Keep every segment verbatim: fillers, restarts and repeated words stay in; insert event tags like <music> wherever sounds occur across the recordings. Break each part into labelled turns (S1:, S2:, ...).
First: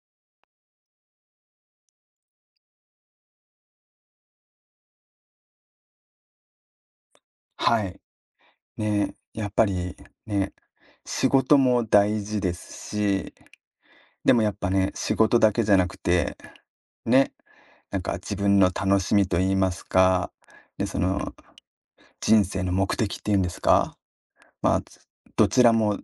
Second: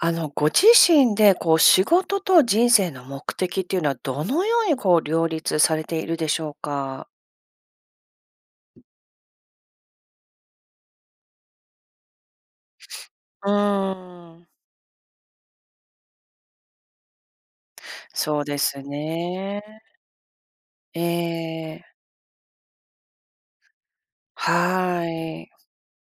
S1: あの、ご自身でこう仕事と人生の目的っていうのはどのようにこう両立されているでしょうか？
S2: はい。ね、やっぱりね、仕事も大事ですし、
S1: う
S2: で
S1: ー
S2: も
S1: ん。
S2: やっぱね、仕事だけじゃなくて、ね、なんか自
S1: そうで
S2: 分の
S1: す
S2: 楽しみと言いま
S1: ね。
S2: すか、で、そ
S1: え
S2: の
S1: え、
S2: 人生の目的っていうんですか、まあ、
S1: は
S2: ど
S1: い。
S2: ちらも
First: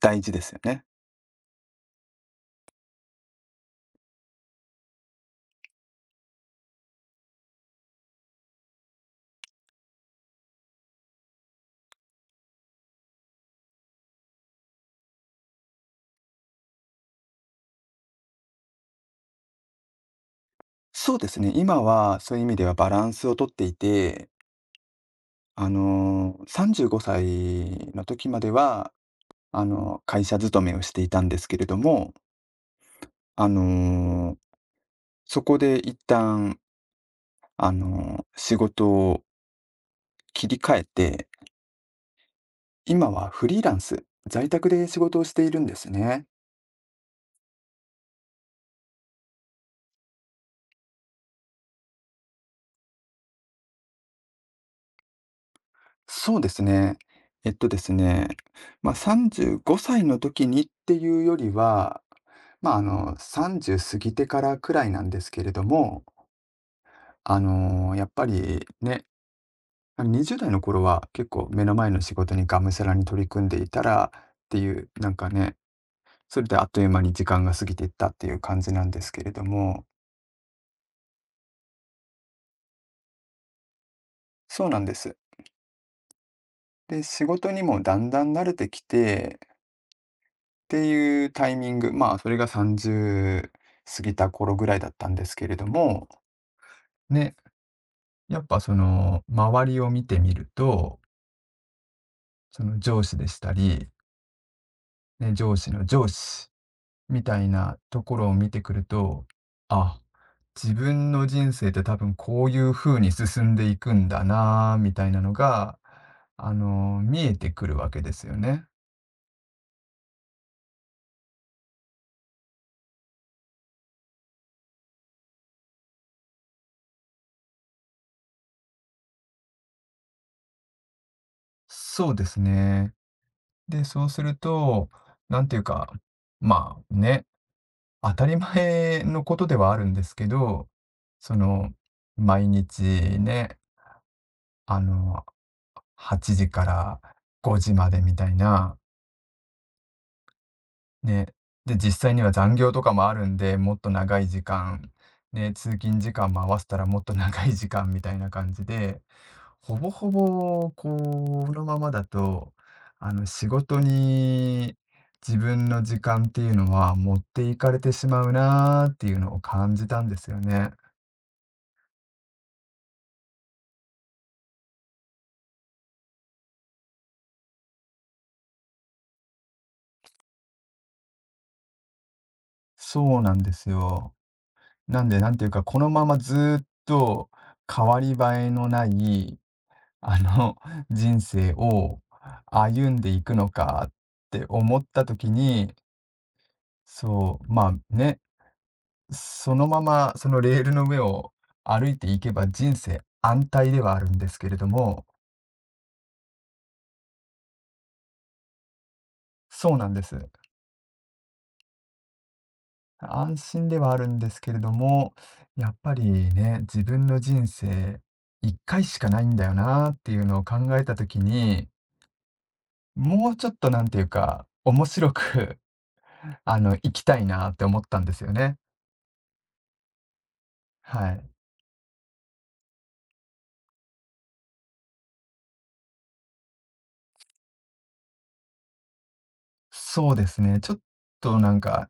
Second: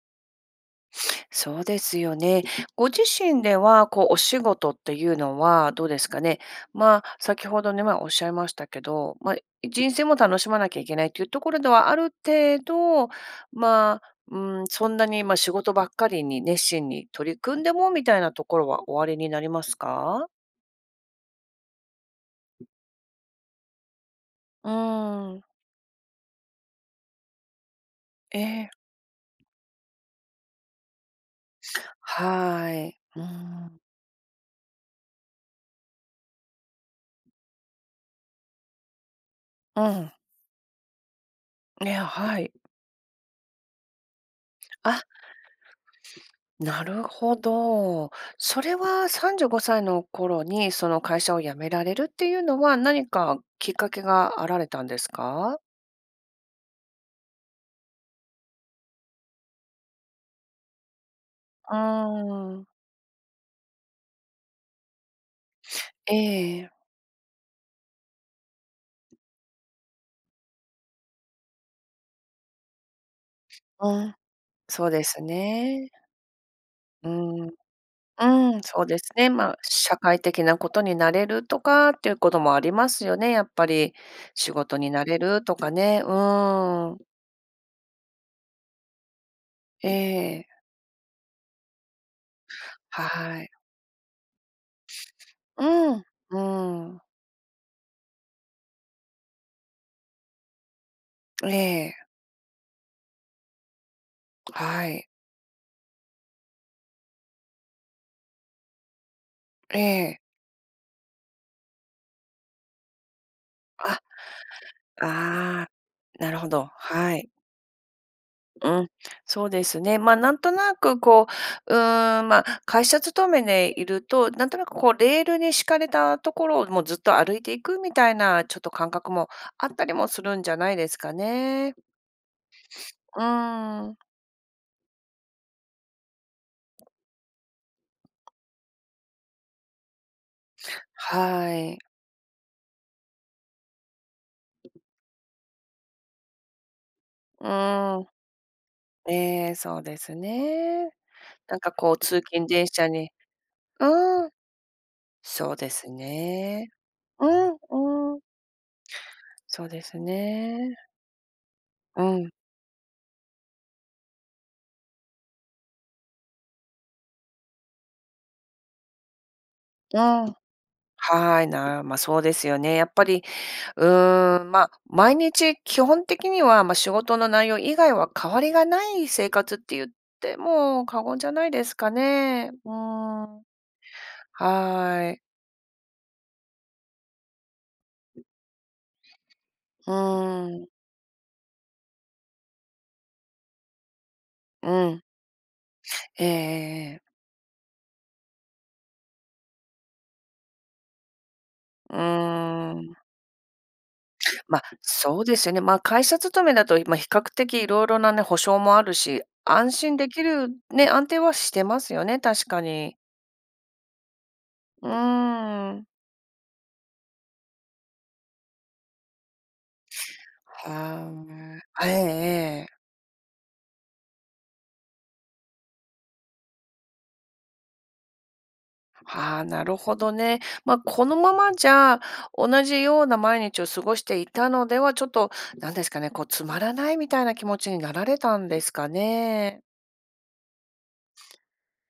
S2: 大事ですよね。
S1: そうですよね。ご自身では、こう、お仕事っていうのはどうですかね。まあ、先ほどね、まあ、おっしゃいましたけど、まあ、人生も楽しまなきゃいけないというところではある程度、まあ、うん、そんなに、まあ、仕事ばっかりに熱心に取り組んでもみたいなところはおありになりますか？
S2: そうですね、今はそういう意味ではバランスをとっていて、
S1: うーん、
S2: あのー、さんじゅうごさいの時
S1: え
S2: まで
S1: え、
S2: は、あのー、会社勤めをしていたんですけれども、
S1: はい。うー
S2: あ
S1: ん、
S2: のーそこで一旦、あの、仕事を
S1: うん、
S2: 切り替えて、
S1: ね、はい。
S2: 今はフリーランス、在宅で仕
S1: あ、
S2: 事をしているんですね。
S1: なるほど。それはさんじゅうごさいの頃にその会社を辞められるっていうのは何かきっかけがあられたんですか？
S2: そうですね。えっとですね、ま、あさんじゅうごさいの時にっていうより
S1: う
S2: は、
S1: ーん。
S2: ま、ああの、さんじゅう過ぎてからくらいなんですけれども、
S1: ええ。
S2: あの、やっぱりね、あの、にじゅうだい代の頃は結構目の前の仕事にがむしゃらに取り組んでいた
S1: う
S2: ら
S1: ん、
S2: ってい
S1: そ
S2: う、
S1: うで
S2: なん
S1: す
S2: かね、
S1: ね。
S2: それであっという間
S1: う
S2: に時間
S1: ん。
S2: が過ぎていったっていう
S1: う
S2: 感
S1: ん、
S2: じ
S1: そ
S2: な
S1: う
S2: ん
S1: で
S2: で
S1: す
S2: すけ
S1: ね。
S2: れど
S1: まあ、
S2: も、
S1: 社会的なことになれるとかっていうこともありますよね、やっぱり。仕
S2: そう
S1: 事
S2: なん
S1: に
S2: で
S1: な
S2: す。
S1: れるとかね。うーん。
S2: で、仕事にもだんだん慣れてきてっ
S1: ええ、
S2: ていうタイミング、まあ、それが
S1: はい。
S2: さんじゅう過ぎた頃ぐらいだったんですけれ
S1: う
S2: ど
S1: ん、
S2: も、
S1: うん。
S2: ね、やっぱその周りを見てみると、
S1: ええ、
S2: その上司でしたり、
S1: はい。
S2: ね、上司の上司みたいなところを見てくると、
S1: え
S2: あ、
S1: え。
S2: 自分の人生って多分こういう風に進んでいく
S1: あ
S2: んだなあみたいなの
S1: ああ、
S2: が、
S1: なるほ
S2: あ
S1: ど、
S2: の、
S1: は
S2: 見
S1: い。
S2: えてくるわけですよね。
S1: うん、そうですね。ま、あなんとなくこう、うーん、ま、あ会社勤めでいると、なんとなくこうレールに敷かれたところをもうずっと歩いていくみたいな、ちょっと感覚もあったりもするんじゃないですかね。
S2: そうですね。
S1: うー
S2: で、
S1: ん、
S2: そうすると、なんていうか、まあね、当たり前のことではあるんですけど、そ
S1: は
S2: の、
S1: い。
S2: 毎日ね、あの、はちじから
S1: う
S2: ごじま
S1: ー
S2: で
S1: ん、
S2: みたいな、
S1: ええ、そうですね。
S2: ね、
S1: なんか
S2: で、
S1: こう
S2: 実際
S1: 通
S2: には
S1: 勤
S2: 残
S1: 電
S2: 業と
S1: 車
S2: かも
S1: に
S2: あるんで、もっと長
S1: うー
S2: い
S1: ん、
S2: 時間、ね、
S1: そう
S2: 通
S1: です
S2: 勤時間も合わせ
S1: ね。
S2: たらもっと
S1: う
S2: 長
S1: ん、
S2: い時間みた
S1: うー
S2: い
S1: ん、
S2: な感じで、
S1: そう
S2: ほ
S1: で
S2: ぼ
S1: す
S2: ほぼ
S1: ね。
S2: このまま
S1: う
S2: だ
S1: ん、
S2: と、あの、仕事に自分の時間っていうのは持っていかれてしまうなーっていうのを感じた
S1: う
S2: んです
S1: ん。
S2: よね。
S1: はい、なま、そうですよね。やっぱり、うーん、ま、毎日基本的には、ま、仕事の内容以外は変わりがない生活って言っても過言じゃないですかね。うー
S2: そうなん
S1: ん。
S2: ですよ。なん
S1: は
S2: で、
S1: い。
S2: なんていうか、このままずーっと変わり映えのない
S1: う
S2: あの、
S1: ーん。
S2: <laughs> 人生を歩んでいくのかって思っ
S1: うん。
S2: た時に、
S1: ええ
S2: そう、まあ、ね、そのままそのレールの上を歩
S1: うー
S2: いていけば人
S1: ん。
S2: 生安泰ではあるんですけれ
S1: ま、あ
S2: ども、
S1: そうですよね。ま、あ会社勤めだと、ま、比較的いろいろなね、保証もあるし、安
S2: そうなん
S1: 心
S2: で
S1: で
S2: す。
S1: きるね、安定はしてますよね、確かに。
S2: 安心ではあるんですけれど
S1: う
S2: も、や
S1: ー
S2: っ
S1: ん。
S2: ぱりね、自分の人生いっかいしかないんだよなっていうのを考えた時
S1: は
S2: に、
S1: い。ええええ
S2: もうちょっとなんていうか、面白く <laughs>、あの、生きたいなって思ったんですよね。
S1: ああ、なるほどね。まあ、こ
S2: は
S1: の
S2: い。
S1: ままじゃ、同じような毎日を過ごしていたのでは、ちょっと、なんですかね、こう、つまらないみたいな気持ちになられたんですかね。
S2: そうですね。ちょっとなんか、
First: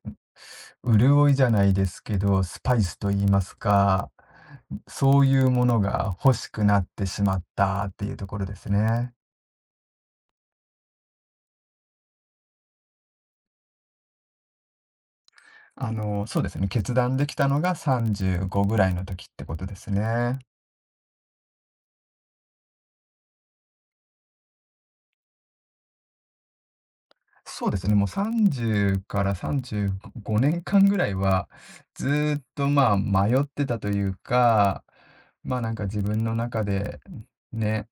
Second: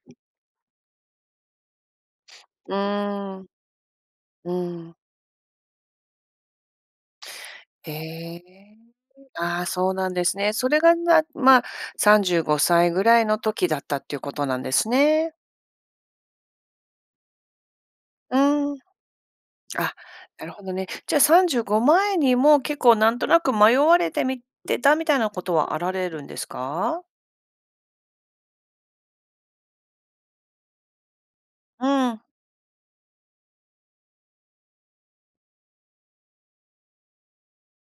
S2: 潤いじゃないですけど、ス
S1: う
S2: パイスと言い
S1: ー
S2: ま
S1: ん、
S2: すか、
S1: うん。
S2: そういうものが欲しくなってしまったっ
S1: へ
S2: ていうところです
S1: え。
S2: ね。
S1: ああ、そうなんですね。それが、なまあ、さんじゅうごさいぐらいの時だったっていうことなんですね。
S2: あの、そうですね、決断できたのが
S1: う
S2: さんじゅうごぐ
S1: ん。
S2: らいの時ってことです
S1: あ、
S2: ね。
S1: なるほどね。じゃあ、さんじゅうご前にも結構なんとなく迷われてみてたみたいなことはあられるんですか？
S2: そうですね、もうさんじゅうからさんじゅうごねんかんぐらいは、
S1: う
S2: ず
S1: ん。
S2: ーっとまあ迷ってたというか、まあなんか自分の中でね、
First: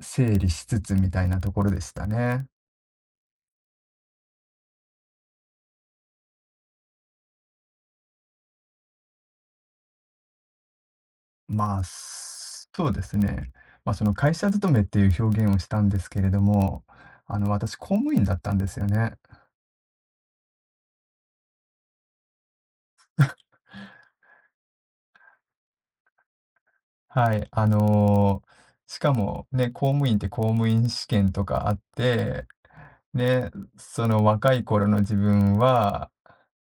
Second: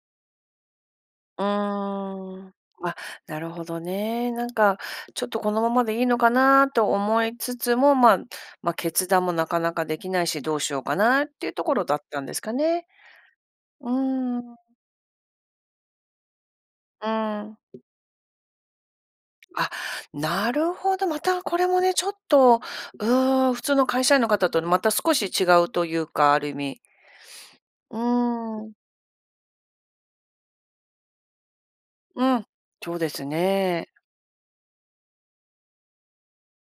S2: 整理しつつみたいな
S1: う
S2: ところで
S1: ー
S2: したね。
S1: ん。あ、なるほどね。なんか、ちょっとこのままでいいのかなと思いつつも、まあ、まあ、決断もなかなかできないし、どうしようかなっていうとこ
S2: まあ、
S1: ろだったんですか
S2: そ
S1: ね。
S2: うですね。
S1: うー
S2: まあ、その会
S1: ん、う
S2: 社勤めっていう表現をしたんですけれども、あの、
S1: ん。
S2: 私公務員だったんですよね。
S1: あ、なるほど。またこれもね、ちょっと、うーん、普通の会社員の方とまた少し違うというか、ある意味。
S2: はい、あ
S1: うー
S2: の、
S1: ん、
S2: しかもね、公務員って公務員試験とかあっ
S1: うん、
S2: て、
S1: そうです
S2: ね、
S1: ね。
S2: その若い頃の自分は、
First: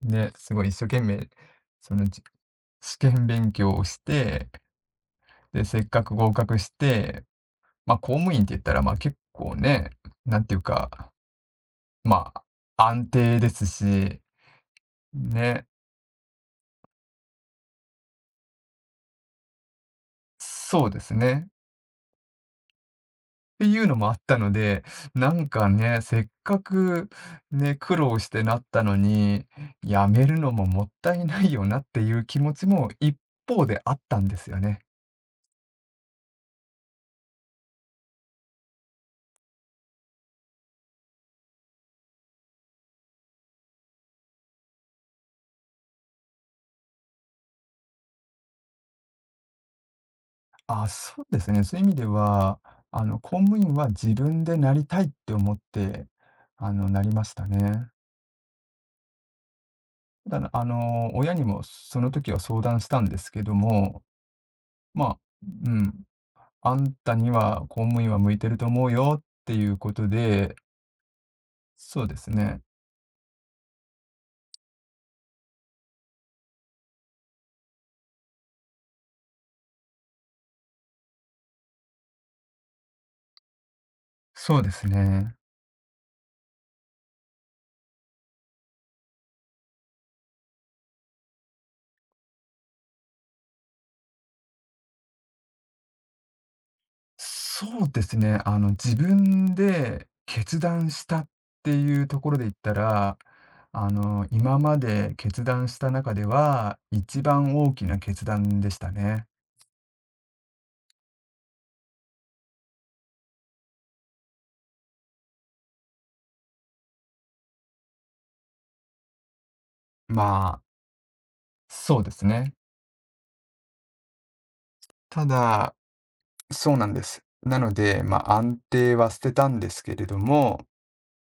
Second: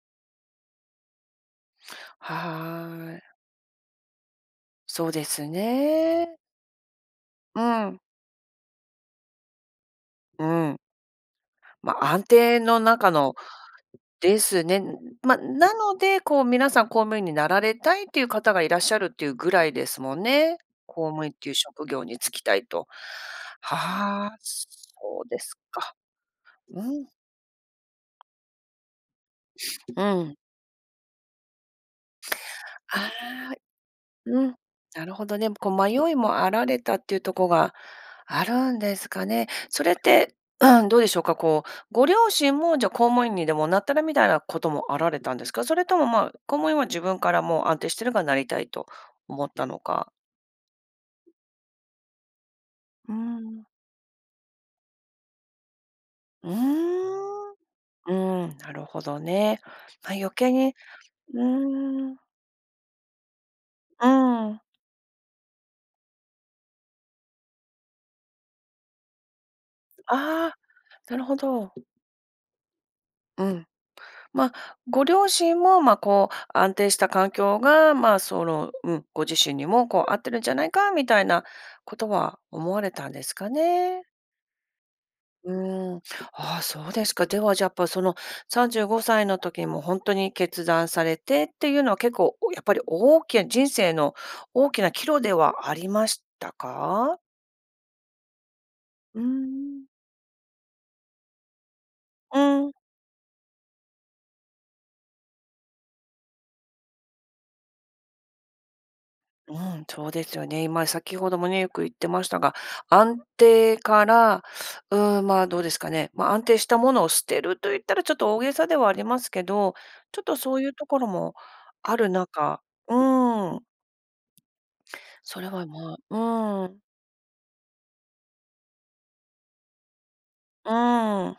S2: ね、すごい一生懸命、その、じ
S1: は
S2: 試
S1: ー
S2: 験
S1: い。
S2: 勉強をして、
S1: そうです
S2: で、せっかく合
S1: ね。
S2: 格して、
S1: う
S2: まあ、
S1: ん、
S2: 公務員って言ったら、まあ、結構ね、なん
S1: う
S2: ていう
S1: ん。
S2: か、
S1: まあ、安
S2: ま
S1: 定の
S2: あ、安
S1: 中の
S2: 定ですし
S1: ですね。まあ、
S2: ね、
S1: なので、こう皆さん公務員になられたいっていう方がいらっしゃるっていうぐらいですもんね。
S2: そうで
S1: 公
S2: す
S1: 務員っ
S2: ね。
S1: ていう職業に就きたいと。
S2: っていうのもあっ
S1: は
S2: た
S1: あ、
S2: ので、
S1: そう
S2: な
S1: で
S2: ん
S1: す
S2: か
S1: か。
S2: ね、せっか
S1: うん、
S2: くね、苦労してなったのに、
S1: う
S2: やめ
S1: ん。
S2: るのももったいないよなっていう気持ちも
S1: あ
S2: 一
S1: あ。
S2: 方であったんで
S1: う
S2: す
S1: ん、
S2: よね。
S1: なるほどね。こう迷いもあられたっていうところがあるんですかね。それって、うん、どうでしょうか、こう、ご両親もじゃあ公務員にでもなったらみたいなこともあられたんですか？それとも、まあ、公務員は自分からもう安定してるからなりたいと思ったのか。
S2: あ、そうですね。そういう意味では、あ
S1: う
S2: の、公務
S1: ん。
S2: 員は自分でなりたいって思って、
S1: うー
S2: あの、なりました
S1: ん。
S2: ね。
S1: うん、なるほどね。まあ、余
S2: ただ、
S1: 計
S2: あ
S1: に
S2: の、親
S1: うー
S2: にもその
S1: ん、う
S2: 時は相談したんですけども、
S1: ん。
S2: まあ、うん。あんたには公務員は向いてると思うよっていうこと
S1: あ
S2: で、
S1: あ、なるほど。
S2: そうですね。
S1: うん。まあ、ご両親も、まあ、こう、安定した環境が、まあ、その、うん、ご自身にも、こう、合ってるんじゃないかみたいなことは思われたんですかね。
S2: そうですね。
S1: うーん。ああ、そうですか。では、じゃあ、やっぱ、その、さんじゅうごさいの時にも本当に決断されてっていうのは結構、やっぱり大きな人生の大きな岐路ではありましたか？
S2: そうですね。あの、自
S1: うー
S2: 分
S1: ん。
S2: で決断したっていうところ
S1: う
S2: で言っ
S1: ん。
S2: たら、あの、今まで決断した中では、一番大きな決断でしたね。
S1: うん、そうですよね。今、先ほどもね、よく言ってましたが、安定から、うん、まあ、どうですかね。まあ、安定したものを捨てると言ったらちょっと大げさではありますけど、ちょ
S2: ま
S1: っとそ
S2: あ、
S1: ういうところもあ
S2: そうで
S1: る
S2: すね。
S1: 中、うん、
S2: た
S1: それは
S2: だ、
S1: まあ、う
S2: そう
S1: ん、
S2: なんです。なので、まあ、安定は捨てたんですけれども、
S1: うん、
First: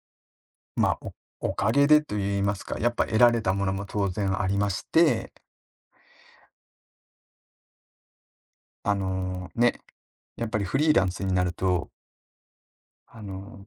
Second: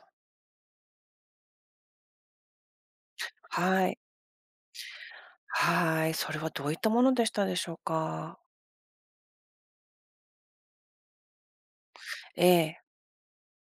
S2: まあ、おおかげでと言いますか、やっぱ得られたものも
S1: はい、
S2: 当然ありまして、
S1: はい、それはどういったものでしたでしょうか？
S2: あの、ね、やっぱりフリーランスになると、
S1: ええ、
S2: あの、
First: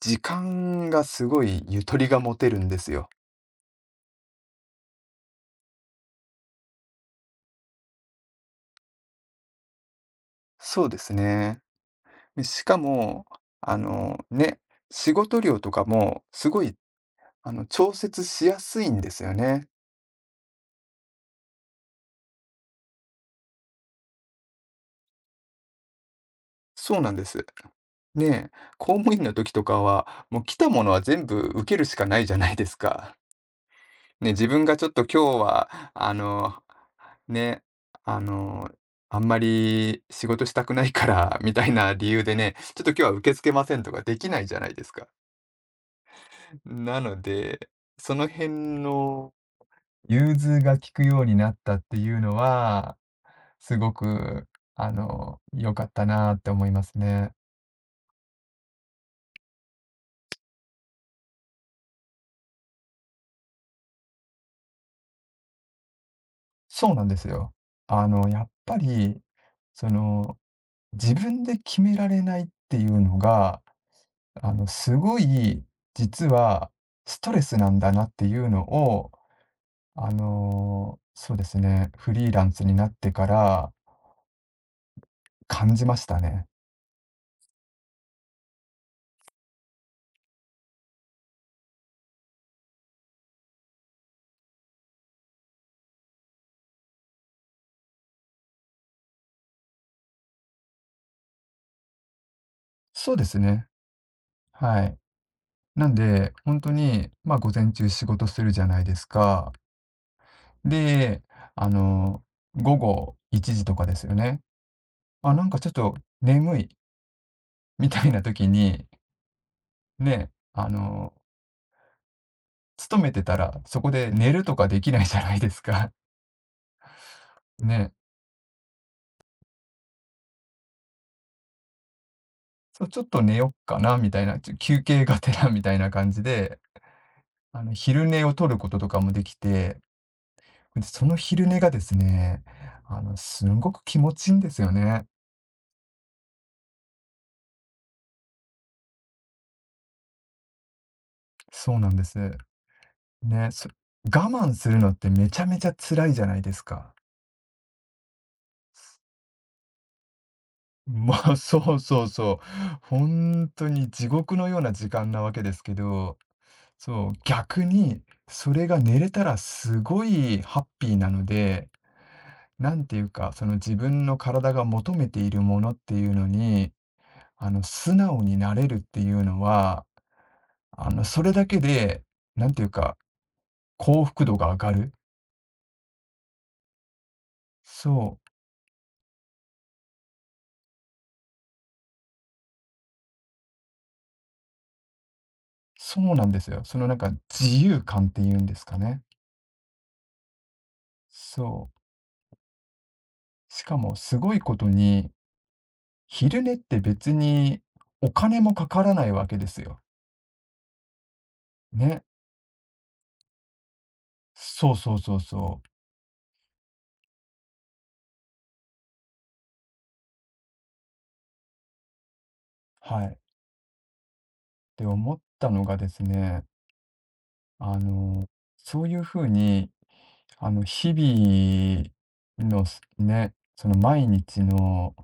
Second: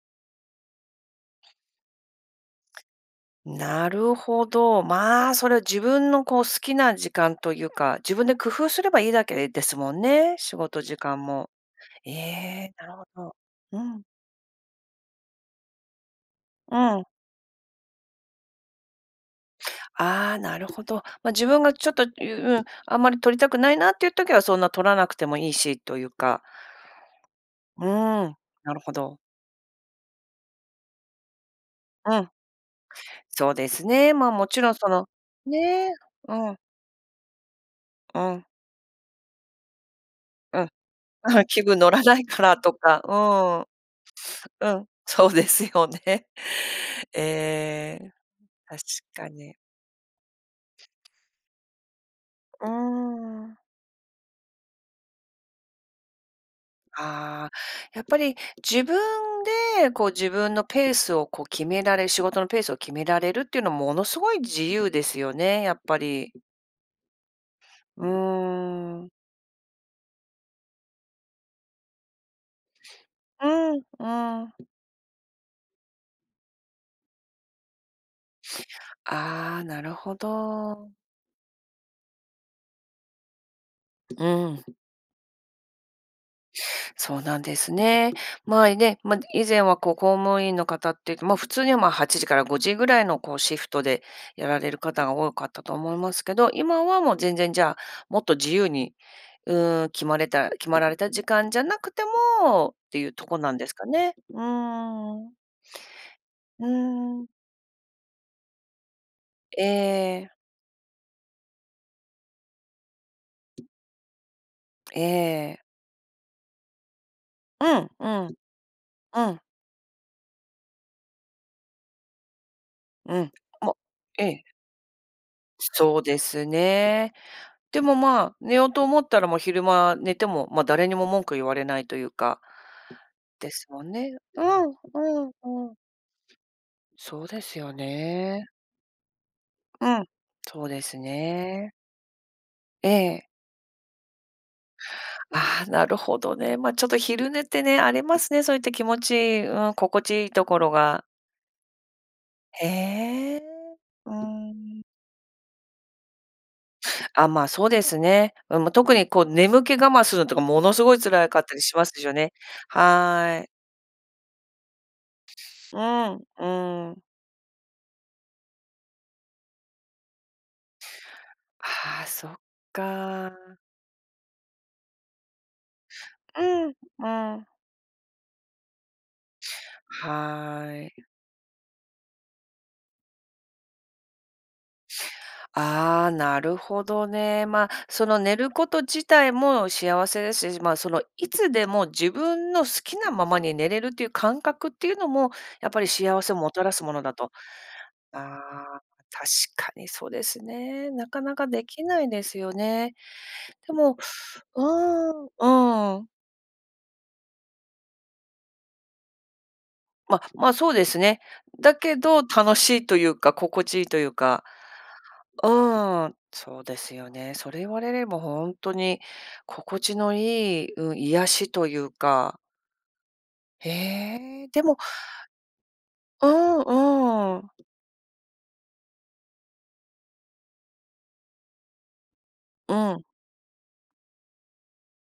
S2: 時間がすごいゆとりが持てるんですよ。
S1: なるほど。まあ、それは自分のこう好きな時間というか、自分で工夫すればいいだけですもんね、仕事
S2: そう
S1: 時
S2: です
S1: 間も。
S2: ね。
S1: え
S2: で、し
S1: え、
S2: か
S1: なるほ
S2: も、
S1: ど。
S2: あ
S1: うん、
S2: の、ね、仕事量とかもすごい、
S1: うん。
S2: あの、調節しやすいんですよね。
S1: ああ、なるほど。ま、自分がちょっと、ううん、あんまり取りたくないなっていう時はそんな取らなくてもいいしというか、
S2: そうなんです。
S1: うーん、
S2: ねえ、
S1: なるほ
S2: 公務
S1: ど。
S2: 員の時とかは、もう来たものは全部受けるしか
S1: う
S2: ない
S1: ん、
S2: じゃないですか。
S1: そうですね。
S2: ね、
S1: ま、も
S2: 自
S1: ち
S2: 分
S1: ろん
S2: がちょ
S1: そ
S2: っと
S1: の
S2: 今日は、
S1: ね、
S2: あ
S1: う
S2: の、
S1: ん、
S2: ね、
S1: う
S2: あ
S1: ん、
S2: の、あんまり仕事し
S1: う
S2: た
S1: ん。
S2: くないから
S1: <laughs>
S2: み
S1: 気
S2: たい
S1: 分乗
S2: な
S1: ら
S2: 理
S1: な
S2: 由
S1: い
S2: で
S1: か
S2: ね、
S1: らと
S2: ちょっと今
S1: か、
S2: 日は受け付けません
S1: う
S2: とかできないじゃな
S1: ん、
S2: い
S1: う
S2: で
S1: ん、
S2: すか。
S1: そうですよね。
S2: な
S1: <laughs>
S2: ので、
S1: ええ、
S2: その辺
S1: 確か
S2: の
S1: に。
S2: 融通が利くようになったっていうの
S1: うー
S2: は、
S1: ん。
S2: すごく、あの、良かったなって思いますね。
S1: ああ、やっぱり自分でこう自分のペースをこう決められ仕事のペースを決められるっていうのはものすごい自由ですよね、やっぱり。
S2: そうなんですよ。
S1: う
S2: あ
S1: ー
S2: の、やっぱ
S1: ん。
S2: り、その、自分で決められないっていうの
S1: う
S2: が
S1: ん、う
S2: あ
S1: ん。
S2: の、すごい、実はストレスなんだなっていうのを、
S1: ああ、なる
S2: あ
S1: ほど。
S2: の、そうですね、フリーランスになってから
S1: うん。
S2: 感じましたね。
S1: そうなんですね。まあ、ね、まあ、以前はこう公務員の方って、まあ、普通には、ま、はちじからごじぐらいのこうシフトでやられる方が多かったと思いますけど、今はもう全然じゃあ、もっと自由に、うーん、決まれた決まられた時間じゃなくてもってい
S2: そ
S1: う
S2: うで
S1: と
S2: す
S1: こなん
S2: ね、
S1: ですかね。う
S2: はい。
S1: ーん。
S2: なんで、ほん
S1: う
S2: とに、
S1: ーん。
S2: ま、午前中仕事するじゃないですか。
S1: ええ、
S2: で、あの、午後いちじとかですよね。
S1: え
S2: あ、なんか
S1: え。
S2: ちょっと眠い
S1: う
S2: み
S1: ん
S2: た
S1: う
S2: いな
S1: ん、
S2: 時に、
S1: うん、
S2: ね、あの、勤め
S1: う
S2: て
S1: ん。
S2: たら、
S1: もう
S2: そこで
S1: え
S2: 寝る
S1: え、
S2: とかできないじゃないですか。
S1: そうですね。で
S2: ね。
S1: も、まあ、寝ようと思ったら、もう昼間寝ても、ま、誰にも文句言われないというか、
S2: そう、ちょっと寝よ
S1: で
S2: っ
S1: す
S2: か
S1: もん
S2: なみ
S1: ね。
S2: たいな、
S1: う
S2: ちょ
S1: んう
S2: 休憩が
S1: ん
S2: てらみ
S1: う
S2: た
S1: ん。
S2: いな感じで、
S1: そうです
S2: あの、
S1: よ
S2: 昼寝を
S1: ね。
S2: 取ることとかもできて、
S1: うん、そう
S2: で、
S1: です
S2: その昼寝が
S1: ね。
S2: ですね、
S1: え
S2: あの、
S1: え。
S2: すんごく気持ちいいんですよね。
S1: ああ、なるほどね。ま、あちょっと昼寝ってね、ありますね、そういった気持ち、うん、心地いいところが。
S2: そうなんです。
S1: へえ。
S2: ね、そ
S1: うー
S2: 我慢する
S1: ん。
S2: のってめちゃめちゃ辛いじゃないですか。
S1: あ、まあ、そうですね。うん、まあ、特にこう眠気我慢するのとかものすごい
S2: ま
S1: 辛
S2: あ、<laughs>
S1: かったり
S2: そ
S1: し
S2: う
S1: ます
S2: そう
S1: よね。
S2: そう。ほ
S1: はー
S2: ん
S1: い。
S2: とに地獄のような時間なわけですけど、
S1: うん、うん。
S2: そう、逆にそれが寝れたらすごいハッピーなので、
S1: ああ、そっ
S2: なんていうか、その
S1: か。
S2: 自分の体が求めているものっていうの
S1: うん、
S2: に、
S1: うん。
S2: あの、素直になれるっていうのは、
S1: はー
S2: あの、
S1: い。
S2: それだけで、なんていうか、幸福度が上がる。
S1: ああ、なるほどね。まあ、そ
S2: そ
S1: の
S2: う、
S1: 寝ること自体も幸せですし、まあ、そのいつでも自分の好きなままに寝れるっていう感覚っていうのも、やっぱり
S2: そう
S1: 幸
S2: なん
S1: せを
S2: です
S1: も
S2: よ。
S1: たら
S2: そ
S1: す
S2: の
S1: も
S2: なん
S1: の
S2: か
S1: だと。
S2: 自由感っ
S1: あ
S2: ていうんですか
S1: あ、
S2: ね。
S1: 確かにそうですね。なかなかで
S2: そう。
S1: きないですよね。
S2: し
S1: で
S2: かも
S1: も
S2: すごいこ
S1: う
S2: とに、
S1: ーん、うん。
S2: 昼寝って別にお金もかからないわけですよ。
S1: まあま、そうですね。だけ
S2: ね。
S1: ど楽しいというか、心地いいというか。
S2: そうそうそうそう。
S1: うん、そうですよね。それ言われれば本当に心地のいい、うん、癒しというか。
S2: はい。
S1: へえ、で
S2: っ
S1: も
S2: て思ったのがです
S1: う
S2: ね、
S1: んうん。
S2: あの、そういうふうにあの、日々の
S1: う
S2: す
S1: ん、う
S2: ね、その毎日の、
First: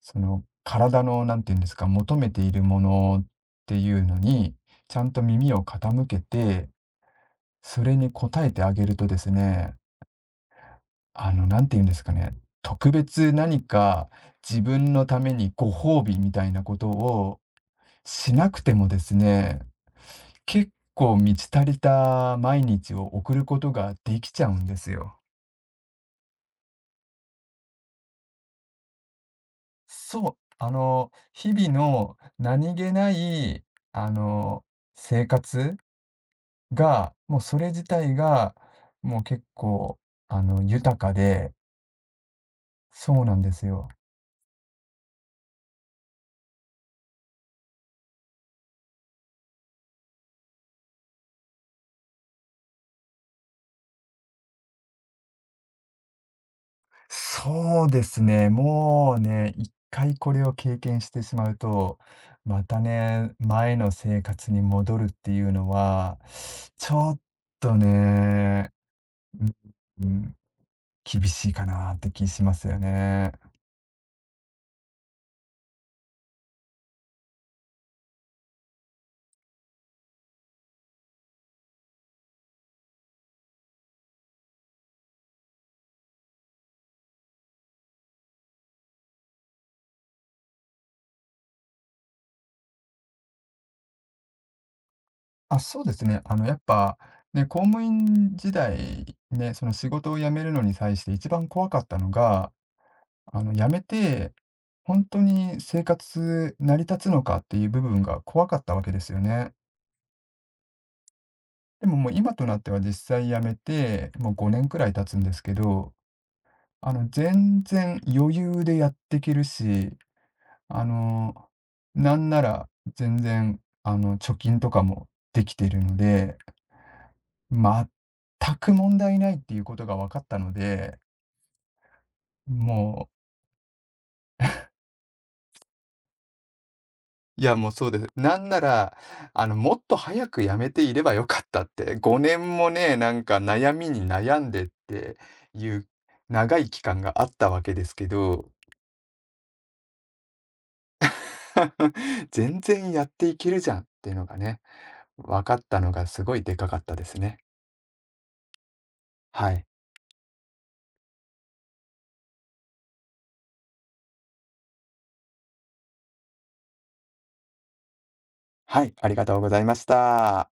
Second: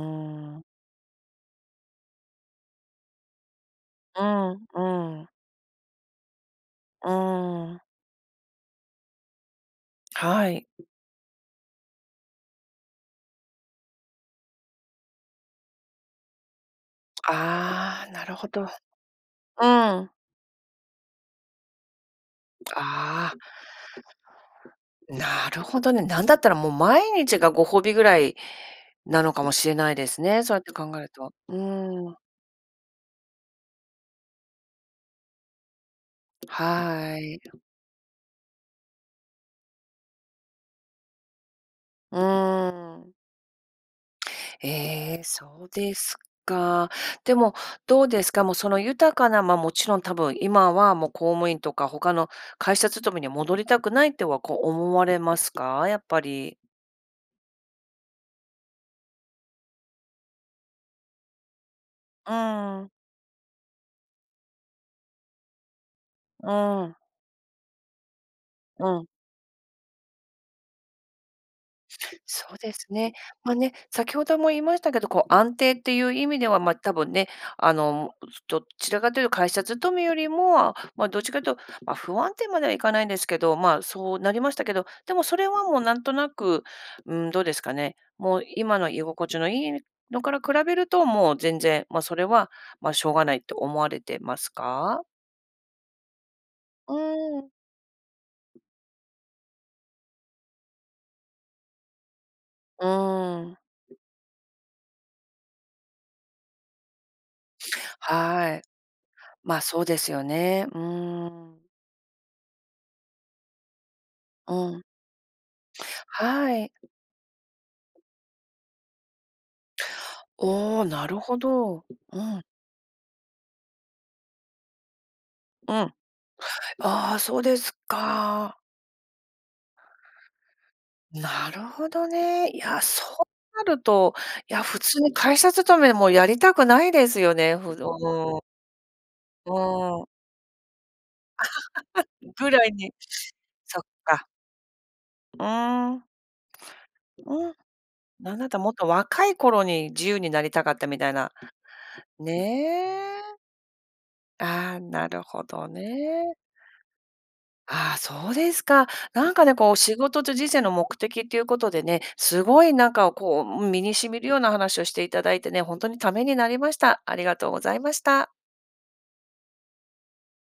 S2: その体の、なんていうんですか、求めているものっていうの
S1: う
S2: に、
S1: ん
S2: ちゃんと
S1: うん。
S2: 耳を傾けて、
S1: うん。
S2: それに応えてあげるとですね、
S1: はい。
S2: あの、なんていうんですかね、特別何か自分のためにご褒美みたいなことを
S1: ああ、な
S2: し
S1: るほ
S2: なく
S1: ど。うん。
S2: てもですね、結構満ち足りた毎日を
S1: あ
S2: 送
S1: あ、
S2: ることができちゃうんですよ。
S1: なるほどね。なんだったらもう毎日がご褒美ぐらいなのかもしれないです
S2: そう、
S1: ね、そうやっ
S2: あ
S1: て考える
S2: の、
S1: と。
S2: 日
S1: う
S2: 々の
S1: ん。
S2: 何気ない、あの、生活が、
S1: は
S2: もう
S1: い。
S2: それ自体が、もう結構、あの、豊かで、
S1: うーん。
S2: そうなんですよ。
S1: ええ、そうですか。でも、どうですか、もうその豊かな、ま、もちろん多分今はもう公務員とか他の会社勤めには戻りたくないってはこう思われますか？やっぱり。
S2: そうですね、もうね、一回これを経験してしまうと、
S1: う
S2: また
S1: ん、
S2: ね、前の生活に戻るっていうのは、
S1: う
S2: ち
S1: ん、
S2: ょっとね、
S1: うん。
S2: うん、厳しいかなって気し
S1: そ
S2: ま
S1: う
S2: す
S1: で
S2: よ
S1: すね。
S2: ね。
S1: まあね、先ほども言いましたけど、こう安定っていう意味では、ま、多分ね、あの、どちらかというと会社勤めよりも、ま、どっちかというと、ま、不安定まではいかないんですけど、まあ、そうなりましたけど、でもそれはもうなんとなく、うん、どうですかね、もう今の居心地のいいのから比べると、もう全然、ま、それは、ま、しょうがないって思われてますか？
S2: あ、そうですね。あの、やっ
S1: う
S2: ぱ、ね、
S1: ん。
S2: 公務員時代、ね、その仕事を辞めるのに際して一番怖かったのが、
S1: う
S2: あの、
S1: ん、
S2: 辞めて、本当に生活成り立つのかっていう部分が怖
S1: は
S2: か
S1: い。
S2: ったわけですよね。
S1: まあ、そうですよね。うん。
S2: でも、もう今となっては実際辞めて、もう
S1: う
S2: ごねんく
S1: ん、
S2: らい経つんですけど、
S1: はい。
S2: あの、全然余裕でやっていけるし、
S1: お
S2: あ
S1: お、なる
S2: の、
S1: ほど。
S2: な
S1: う
S2: んな
S1: ん、
S2: ら全然、あの、貯金とかもできてい
S1: う
S2: る
S1: ん。
S2: ので
S1: ああ、そうです
S2: 全
S1: か。
S2: く問題ないっていうことが分かったので、
S1: なるほどね。い
S2: も
S1: や、そ
S2: う
S1: うなると、いや、普通に会社勤めもやりたくないですよ
S2: いや、
S1: ね、
S2: もう
S1: ふ
S2: そうです。なんなら、あ
S1: う
S2: の、もっと
S1: ん、うん、
S2: 早く辞めていればよかったって、5
S1: ぐ
S2: 年
S1: ら
S2: も
S1: いに
S2: ね、なんか悩
S1: そっ
S2: みに
S1: か。
S2: 悩んでって
S1: う
S2: いう
S1: ん、
S2: 長い期間があっ
S1: う
S2: た
S1: ん。
S2: わけですけ
S1: なんだ
S2: ど、
S1: ったらもっと若い頃に自由になりたかったみたいな。
S2: <laughs> 全然やっ
S1: ね
S2: てい
S1: え。
S2: けるじゃんっていうのがね、
S1: ああ、なる
S2: 分
S1: ほ
S2: かっ
S1: ど
S2: たのがすご
S1: ね。
S2: いでかかったですね。
S1: ああ、そうですか。なんか
S2: は
S1: ね、
S2: い。
S1: こう仕事と人生の目的っていうことでね、すごいなんかこう身に染みるような話をしていただいてね、本当にためになりました。ありがとうございました。
S2: はい、ありがとうございました。